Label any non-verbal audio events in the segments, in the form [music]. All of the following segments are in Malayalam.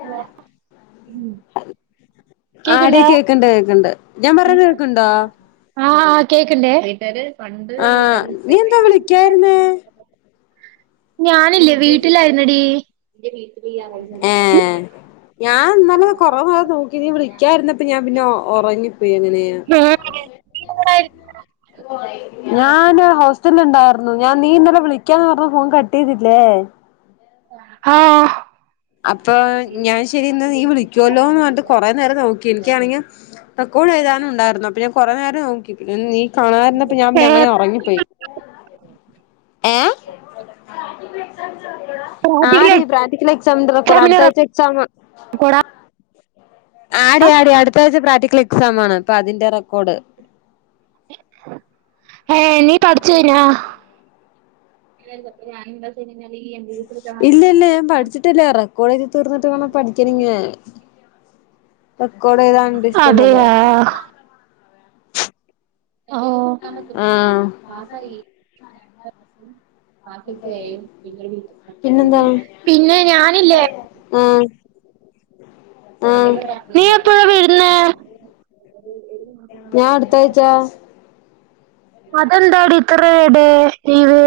ഹലോ. ആടി കേക്കണ്ട് കേൾക്കണ്ട് ഞാൻ പറയണ കേൾക്കണ്ടോ? ആഹ് ആ് കേക്കണ്ടേ. ആ നീ എന്താ വിളിക്കായിരുന്നേ ഞാനില്ലേ വീട്ടിലായിരുന്നടി. ഏ ഞാൻ ഇന്നലെ കുറവെ നോക്കി നീ വിളിക്കാരുന്നപ്പ ഞാൻ പിന്നെ ഒറങ്ങി. പിന്നെങ്ങനെയാ ഞാന് ണ്ടായിരുന്നു ഞാൻ നീ ഇന്നലെ വിളിക്കാന്ന് പറഞ്ഞ ഫോൺ കട്ടി തില്ലേ. ആഹ്. അപ്പൊ ഞാൻ ശെരി ഇന്ന് നീ വിളിക്കുവല്ലോ എന്ന് പറഞ്ഞിട്ട് കൊറെേ നേരം നോക്കി എനിക്കാണെങ്കി റെക്കോഡ് എഴുതാനുണ്ടായിരുന്നു അപ്പഞാൻ കൊറെ നേരം നോക്കി പിന്നെ നീ കാണാതിരുന്നപ്പോ ഞാൻ ഏഹ് പിന്നെങ്ങനെ ഉറങ്ങിപ്പോയി. ഏ പ്രാക്ടിക്കൽ ആടീ പ്രാക്റ്റിക്കൽ എക്സാമിന്റ റെക്കോഡ് എക്സാമിന് അടുത്ത ആഴ്ച എക്സാം. റെക്കോർഡാ ആടി ആടി അടുത്ത ആഴ്ച പ്രാക്ടിക്കൽ എക്സാം ആണ് ഇപ്പൊ അതിന്റെറെ റെക്കോർഡ്. ഏഹ് നീ പഠിച് കഴിഞ്ഞാ? ഞാൻ എന്താ ചെയ്യണോന്നറി ഇല്ലില്ല ഞാൻ പഠിച്ചിട്ടില്ല. റെക്കോഡ് എഴുതി തീർന്നിട്ട് വേണം പഠിക്കാൻ പിന്നേ റെക്കോർഡ് എഴുതാനുണ്ട് ഇഷ്ടം പോലെ. അതെയാ ഓഹ് ആഹ് [unintelligible] പാസായി. [unintelligible] പിന്നെന്താണ് പിന്നെ ഞാനില്ലേ. ആഹ് ആഹ് നീ എപ്പോഴാ വരുന്നെ? ഞാൻ അടുത്താഴ്ച [unintelligible] അതെ. ന്താടി ഇത്ര ഡെ ലീവ്?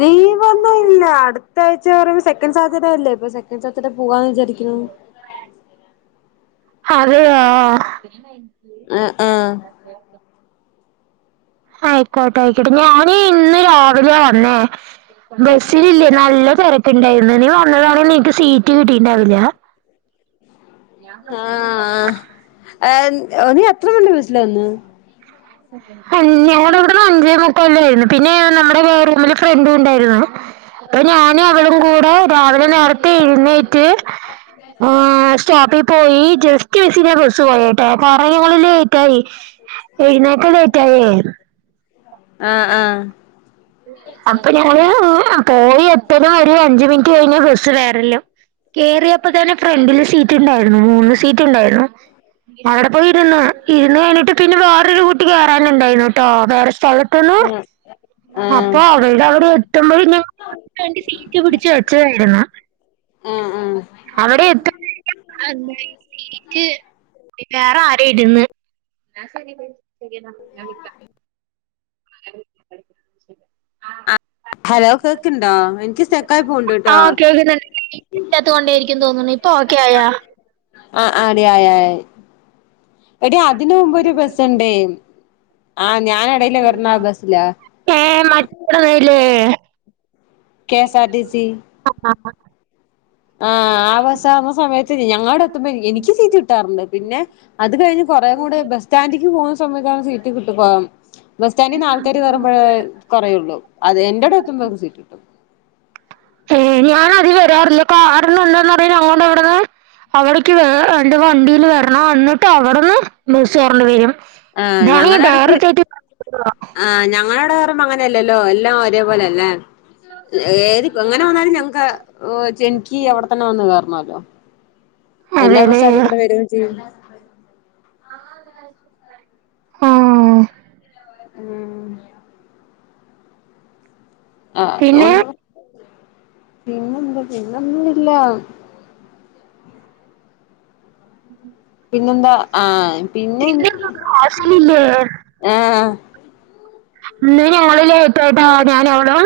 ലീവൊന്നുമില്ല. അടുത്ത ആഴ്ചാന്ന് പറയുമ്മേ സെക്കൻഡ് സാറ്റർഡെ അല്ലേ. ഈ സാറ്റർഡെ പോവാന്ന് വിചാരിക്കുന്നു. അതെയോ ആഹ് ആഹ് ആയിക്കോട്ടെ ആയിക്കോട്ടെ. ഞാന് ഇന്ന് രാവിലെയാ വന്നേ. ബസ്സിലില്ലേ നല്ല തിരക്ക്ണ്ടായിരുന്നു. നീ വന്നതാണെങ്കിൽ നിനക്ക് സീറ്റ് കിട്ടിയിട്ട്ണ്ടാവില്ല. ആഹ് ഏഹ് നീ എത്ര മണി വിളിച്ചില്ലേ അന്ന് ഞങ്ങള് ഇവിടെന്ന് അഞ്ചേ മുക്കാല്ലായിരുന്നു. പിന്നെ നമ്മുടെ വേറെമ്മില് ഫ്രണ്ടുണ്ടായിരുന്നു. അപ്പൊ ഞാനും അവളും കൂടെ രാവിലെ നേര ത്തെ എഴുന്നേറ്റ് ഉം സ്റ്റോപ്പി പോയി ജസ്റ്റ് മിസ്സിനാ ബസ് പോയട്ടെ. കാരണം ഓള് ലേറ്റ് ആയി എഴുന്നേക്കാൻ ലേറ്റ് ആയേ. ആഹ് ആഹ് അപ്പൊ ഞാന് പോയി എത്തലും ഒരു അഞ്ചു മിനിറ്റ് കഴിഞ്ഞാ ബസ്സ് വരലും. കേറിയപ്പോ തന്നെ ഫ്രണ്ടില് സീറ്റുണ്ടായിരുന്നു. മൂന്ന് സീറ്റുണ്ടായിരുന്നു. അവിടെ പോയി ഇരുന്ന്. ഇരുന്ന് കഴിഞ്ഞിട്ട് പിന്നെ വേറൊരു കൂട്ടി കേറാനുണ്ടായിരുന്നൂട്ടോ വേറെ സ്ഥലത്ത്ന്ന്. ആഹ് ആഹ് അപ്പൊ അവളുടെ അവിടെ എത്തുമ്പഴേ ഞാൻ അവക്ക് വേണ്ടി സീറ്റ് പിടിച്ചു വെച്ചതാരുന്നു. ആഹ് ആഹ് അവിടെ എത്തുമ്പോഴേക്കും സീറ്റ് വേറെ ആരോ ഇര്ന്ന്. എന്നാ ശരി ഡി ശരി എന്നാ പിന്നെ വിളിക്കാം. ആഹ് [unintelligible] ഹലോ കേക്ക്ണ്ടോ? എനിക്ക് സ്റ്റക്കായി പോണ്ടുട്ടാ. റേഞ്ച് ഇല്ലാത്ത കൊണ്ടേയിരിക്കുന്ന് തോന്നണ്. ഇപ്പ ഓക്കെ ആയാ? ആഹ് ആയടി ആയി ആയി. എടി അതിന് മുമ്പ് ഒരു ബസുണ്ടെ. ആഹ് ഞാൻ എടയില് വരുന്ന ആ ബസിലാ. ആണില്ലേ K S R T C [unintelligible] ആഹ് ആ ബസാവുമ്മ സമയത്ത് ഞങ്ങളെ അവിടെ എത്തുമ്പോ എനിക്ക് സീറ്റ് കിട്ടാറുണ്ട്. പിന്നെ അത് കഴിഞ്ഞ് കൊറേ കൂടെ ബസ് സ്റ്റാൻഡ്ക്ക് പോകുന്ന സമയത്താണ് സീറ്റ് കിട്ടാ പോകും. ബസ് സ്റ്റാൻഡിന്ന് ആൾക്കാര് കേറുമ്പഴേ കൊറയുള്ളൂ. അത് എന്റെ അവിടെ എത്തുമ്പോക്ക് സീറ്റു കിട്ടും. ഏയ് ഞാന് അതിൽ വരാറില്ല. കാരണം എന്തന്നറിയോ ഞങ്ങളെ ഇവിടെന്ന് അവിടക്ക് വേ രണ്ട് വണ്ടിയിൽ വരണം. എന്നിട്ട് അവിടന്ന് ബസ് കേറണ്ടി വരും. ആഹ് അതാണ് ഈ ഞങ്ങളടക്ക് ഡയറക്റ്റായിട്ട് ആഹ് ഞങ്ങടവിടെ അങ്ങനെയല്ലല്ലോ എല്ലാം ഒരേപോലെല്ലേ. ഏത് എങ്ങനെ വന്നാലും ഞങ്ങക്ക് ഓഹ് ച്ചി എനിക്ക് അവിടെത്തന്നെ വന്ന് കേറണോല്ലോ. എല്ലാ അതെല്ലേ ബസും അതിലെ കൂടെ വരുകയും ചെയ്യും. ആഹ് ഉം ആഹ് പിന്നെ [unintelligible] പിന്നെന്താ പിന്നൊന്നുല്ല. പിന്നെന്താ ആഹ് പിന്നെ [unintelligible] ഹോസ്റ്റലില്ലേ? ആഹ് ഇന്ന് ഞങ്ങള് ലോറ്റായിട്ടാ ഞാനും അവളും.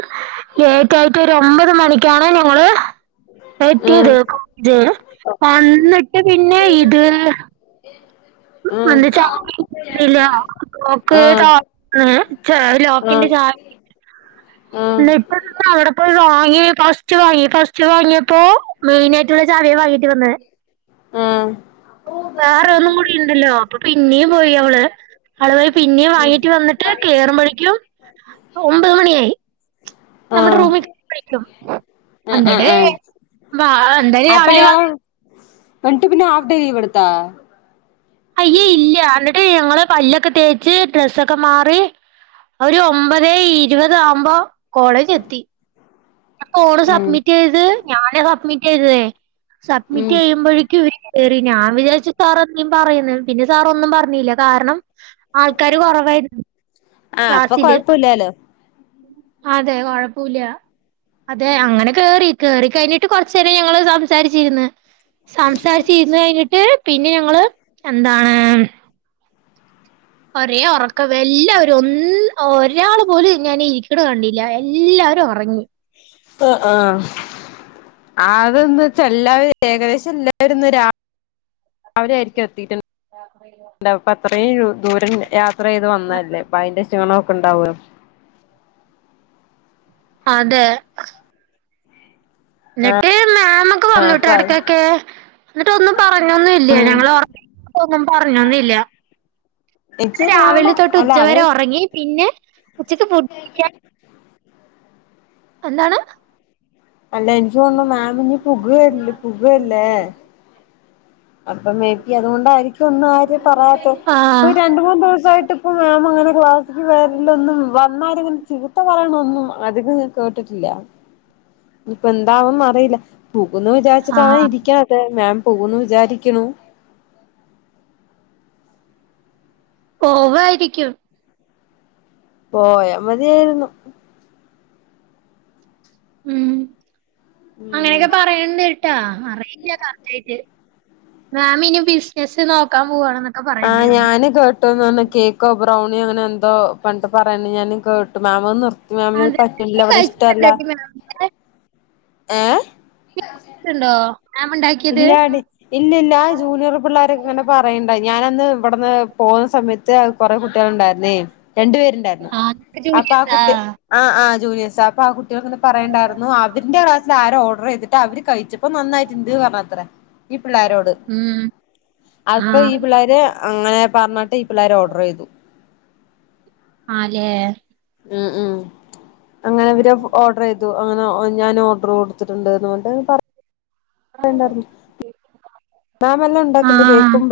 ലേറ്റായിട്ട് ഒരു ഒമ്പത് മണിക്കാണ് ഞങ്ങള് ഉം എത്തിയത് [unintelligible] വന്നിട്ട് പിന്നെ ഇത് ഏഹ് ആഹ് [unintelligible] ഏഹ് ലോക്കിന്റെ ആഹ് ച ആഹ് ആഹ് ലിപ്പ് അവിടെപ്പോയി വാങ്ങി ഫസ്റ്റ് വാങ്ങി ഫസ്റ്റ് വാങ്ങിയപ്പോ മെയിനായിട്ടുള്ള ചാവിയെ വാങ്ങിട്ട് വന്നത് ആഹ് വേറെന്നും കൂടിണ്ടല്ലോ അപ്പൊ പിന്നെയും പോയി അവള് അത് പിന്നേ വാങ്ങീട്ട് വന്നിട്ട് കേറുമ്പോഴേക്കും ഒമ്പത് മണിയായി നമ്മുടെ ആഹ് റൂമിൽക്കും ആഹ് അങ്ങനെ ആഹ് വ എന്തായാലും അപ്പൊ രാവിലെ അയാള് എന്നിട്ട് പിന്നെ ഹാഫ് ഡേ ലീവ് എടുത്താ അയ്യേ ഇല്ല എന്നിട്ട് ഞങ്ങള് പല്ലൊക്കെ തേച്ച് ഡ്രസ്സൊക്കെ മാറി ഒരു ഒമ്പതെ ഇരുപത് ആകുമ്പോ കോളേജ് എത്തി ഫോണ് ഉം സബ്മിറ്റ് ചെയ്തത് ഞാന സബ്മിറ്റ് ചെയ്തത് സബ്മിറ്റ് ഉം ചെയ്യുമ്പോഴേക്കും ഇവര് കയറി ഞാൻ വിചാരിച്ചു സാർ എന്തേലും പറയുന്നു പിന്നെ സാറന്നും പറഞ്ഞില്ല കാരണം ആൾക്കാര് കൊറവായിരുന്നു ആഹ് അപ്പൊ ക്ലാസ്സില് കൊഴപ്പല്ലല്ലോ അതെ കൊഴപ്പല്ല അതെ അങ്ങനെ കേറി കേറി കഴിഞ്ഞിട്ട് കൊറചെരം ഞങ്ങള് സംസാരിച്ചിരുന്ന് സംസാരിചിരിന്ന് കഴിഞ്ഞിട്ട് പിന്നെ ഞങ്ങള് എന്താണ് ഒരേ ഒറക്കം എല്ലാവരും ഒന്ന് ഒരാള് പോലും ഞാൻ ഇരിക്കിണ് കണ്ടില്ല എല്ലാവരും ഒറങ്ങി ആഹ് ആഹ് അതന്ന്ച്ച എല്ലാരും ഏകദേശം എല്ലാവരുംന്നും രാ. അവര ആയിരിക്കും എത്തിയിട്ടുണ്ട് [unintelligible] അപ്പത്രയും ദൂരം യാത്ര ചെയ്ത് വന്നല്ലേ അപ്പയ്ന്റെ ക്ഷിണ ഒക്കെ ഉണ്ടാവല്ലോ അതെ എന്നിട്ട് മാമൊക്കെ ആഹ് വന്നിട്ട് അപ്പൊ അത് എടക്കൊക്കെ എന്നിട്ടൊന്നും പറഞ്ഞൊന്നും ഇല്ല ഞങ്ങള് ഉറങ്ങിട്ട് ഒന്നും പറഞ്ഞൊന്നില്ല എനിക്ക് തോന്നണു രാവിലെ തൊട്ട് അല്ല അത് ഉച്ചവരെ ഒറങ്ങി പിന്നെ. ഉച്ചക്ക് എന്താണ് അല്ല എനിച്ചോ മാമ ഇനി പുക പുകല്ലേ അപ്പൊ മേബി അതുകൊണ്ടായിരിക്കും ഒന്നും ആര് പറയാത്ത ആഹ് രണ്ട മൂന്ന് ദിവസായിട്ട് ഇപ്പ മാം അങ്ങനെ ക്ലാസ്സിക്ക് വരല്ലൊന്നും എന്നാരിലും ചീത്ത പറയണൊന്നും അധികം കേട്ടിട്ടില്ല ഇപ്പ എന്താവാെന്ന് അറിയില്ല പോകുന്നു വിചാരിച്ചിട്ടാണ് ആഹ് ഇരിക്കാത്ത ത് മാം പോകുന്ന് വിചാരിക്കണ പോവായിരിക്കും പോയ മതിയായിരുന്നു ഉം ഉം അങ്ങനെയൊക്കെ പറയണ്ട് ട്ട അറിയില്ല കറക്റ്റ് ആയിട്ട് മാമിനി ആഹ് ഞാന് ട്ടന്ന് പറ കേക്കോ ബ്രൗണിയോ അങ്ങനെ എന്തോ പണ്ട് പറയ ഞാൻ കേട്ടു മാമോ മാമന് അതെ പറ്റില്ല നീ അവിടെ ഇഷ്ടമല്ല കഴിച്ചിട്ടുണ്ടോടി മാം ഏഹ് കഴിച്ചിട്ട് ഉണ്ടോ മാമ് ഉണ്ടാക്കിയത് ഇല്ല ഇല്ല ആഹ് ജൂനിയർ പിള്ളോരക്കെ ഇങ്ങനെ പറയണ്ട ഞാനന്ന് ഇവിടന്ന് പോകുന്ന സമയത്ത് ത്ത്‌ കുറെ കുട്ടിക്കൾ ഉണ്ടായിരുന്നേ രണ്ടു പേരുണ്ടായിരുന്നു ആഹ് നിനക്ക് അപ്പൊ ആഹ് ജൂലിയസാ കുട്ടി ആഹ് ആഹ് ജൂനിയേർസ അപ്പൊ ആന് കുട്ടികൾ ഇ പറയണ്ടായിരുന്നു അവന്റെ ക്ലാസിൽ ആര ഓർഡർ ചെയ്തിട്ട് അവര് കഴിച്ചിട്ട് ഇപ്പൊ നന്നായിട്ട്ണ്ട് പറഞ്ഞത്രേ ഈ പിള്ളോരോട് ഉം അപ്പൊ ആഹ് ഈ പിള്ളേര് അങ്ങനെ പറഞ്ഞിട്ട് ഈ പിള്ളേര് ഓർഡർ ചെയ്തു ആല്ലേ ആഹ് ആഹ് അങ്ങനെ ഇവര് ഓർഡർ ചെയ്തു അങ്ങനെ ഞാൻ ഓർഡർ കൊടുത്തിട്ടുണ്ട്ന്ന് പറഞ്ഞിട്ട് ണ്ടാരുന്നു മാമെല്ലാം ഉണ്ടാക്കുണ്ട് ആഹ് കേക്കും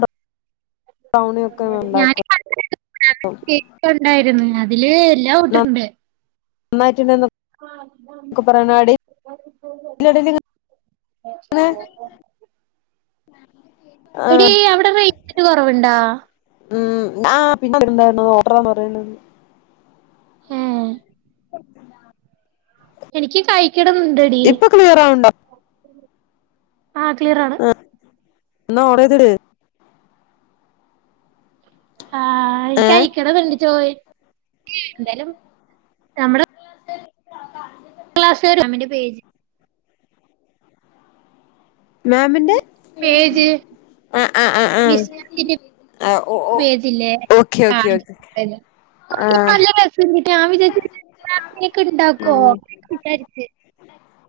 ബ്രൗണിയൊക്കെ ഉണ്ടാക്കും കേക്ക ഉണ്ടായിരുന്നു അതില് എല്ലാം കൂട്ടിട്ടുണ്ട് നന്നായിട്ടിന്നും ഇതിന്റെടേല് [unintelligible] എടി ആഹ് അവിടെ റൈഞ്ചിന്റെ കുറവുണ്ടാ ഉം പിന്നെണ്ടായിരുന്നു ഓഡറാണ് പറയണത് ഏഹ് എനിക്ക് കഴിക്കണംന്ന്ണ്ടടി ഇപ്പൊ ക്ലിയർ ആവുണ്ടോ ആഹ് ക്ലിയർ ആണ് ആഹ് എന്നാ ഓടയ്തിട്ട് ആഹ് എനി ഏഹ് കഴിക്കണണ്ട ചോയി എന്തായാലും നമ്മ [unintelligible] ക്ലാസ് വും മാമിന്റെ പേജ് മാമിന്റെ പേജ് വിസ് ആഹ് ഓ ഓ പേജില്ലേ ഓക്കെ ഓക്കെ ആഹ് ഓക്കെ ആഹ് [unintelligible] ഞാൻ വിജാരിച്ച് [unintelligible] ഉണ്ടാക്കോ ഉം വിചാരിച്ച്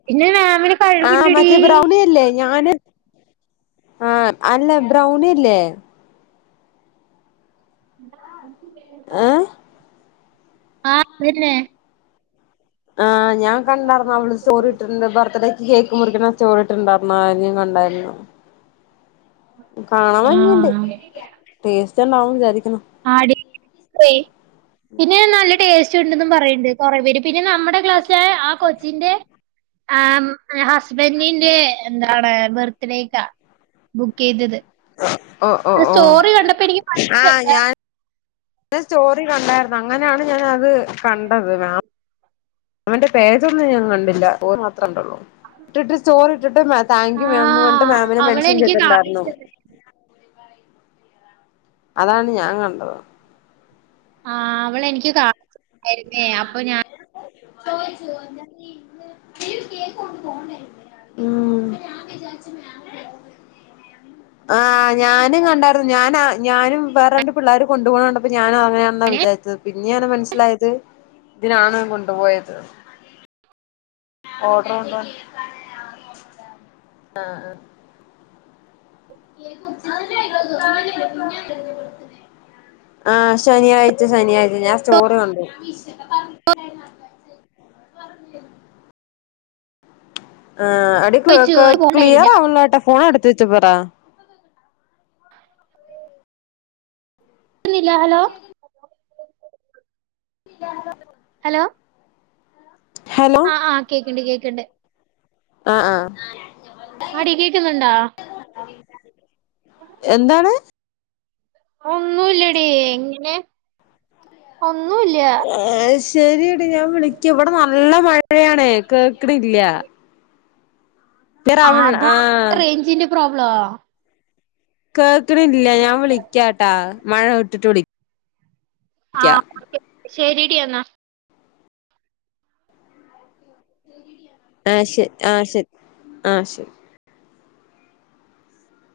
പിന്നെ മാമി ന് ആഹ് കഴിവുണ്ടടി മറ്റേ ബ്രൗണി അല്ലേ ഞാന് ആഹ് അല്ല ബ്രൗണിഇല്ലേ ഏഹ് ആഹ് അതന്നെ ആഹ് ഞാൻ കണ്ടായിന്നരുന്നു അവള് സ്റ്റോറിട്ട ന്ത ബർത്ത്ഡേക്ക് കേക്ക് മുറിക്കണ സ്റ്റോറിട്ടുണ്ടായിരുന്നു ഞാൻ കണ്ടായിരുന്നു കാണാൻ ഭംഗിയണ്ട് ടേസ്റ്റ് ഉണ്ടാവുംന്ന് വിചാരിക്കണു ആടി പോ പിന്നെ നല്ല ടേസ്റ്റ് ഉണ്ടു ന്ന് പറയണ്ട് കുറ പേര് പിന്നെ നമ്മുടെ ക്ലാസ്സിലെ ആ കൊച്ചിന്റെ ആഹ് അസ്സിന്റെ ബെന്നിൻ്റെ എന്താണ് ബർത്ത്ഡേക്കാ ബുക്ക് ചെയ്തത് ഓഹ് ഓഹ് ഓഹ് സ്റ്റോറി കണ്ടപ്പോ എനിക്ക് മനസ്സിലായി ആഹ് ഞാൻ സ്റ്റോറി കണ്ടായിരുന്നു അങ്ങനെയാണ് ഞാന അത് കണ്ടത് മാ അവന്റെ പേജൊന്നും ഞാൻ കണ്ടില്ല പോ മാത്രം കണ്ടള്ളൂ ഇട്ടിട്ട് സ്റ്റോറി ഇട്ടിട്ട് മാ താങ്ക് യു മാം പറഞ്ഞിട്ട് ആഹ് മാമിനെ മെൻഷൻ അവളെനിക്ക് ചെയ്തിട്ടണ്ടായിരുന്നു കാണിച്ച അതാണ് ഞാൻ കണ്ടത് ആഹ് അവള എനിക്ക് കാ യിരുന്നേ അപ്പൊ ഞാൻ [unintelligible] ആഹ് [unintelligible] [inaudible] ആഹ് ഞാനും കണ്ടായിരുന്നു ഞാനാ ഞാനും വേറെ രണ്ട് പിള്ളേർ കൊണ്ടു പോണ കണ്ടപ്പൊ ഞാനും അങ്ങനെയാെന്നാ ഞാന് വിചാരിച്ചത് പിന്നെയാണ് മനസ്സിലായത് ഇതിനാണ് കൊണ്ടുപോയത് ഓഡർണ്ട് ആഹ് [inaudible] ആഹ് ശനിയാഴ്ച ശനിയാഴ്ച ഞാൻ സ്റ്റോറി കണ്ടു ആഹ് അടിക് ചോയിച്ചു ക്ലിയർ പോണ്ടായിരുന്നേ ആവല്ല ട്ടാ ഫോൺ അട്ത്ത് വച്ച് പറാ ക്കുന്നില്ല ഹലോ [inaudible] ഹലോ ഹലോ ആഹ് ആഹ് കേക്ക്ണ്ട് കേക്ക്ണ്ട് ആആ. ആടി കേക്കുന്നുണ്ടാ? എന്താണ്? ഒന്നുയില്ലടി ഇങ്ങനെ ഒന്നുല്ല. ഏ, ശരിയടി ഞാൻ വിളിക്ക ഇവിടെ നല്ല മഴയാണ് കേക്കണില്ല. ക്ലിയർ ആ, ആവണില്ല അതാ റേഞ്ചിന്റെ പ്രോബ്ലാ. കേക്കണില്ല ഞാൻ വിളിക്കാട്ടാ മഴ വിട്ടിട്ട് വിളിക്ക. ശരിയടി എന്ന. ആ, ശ, ആ, ശ, ആ ശരി.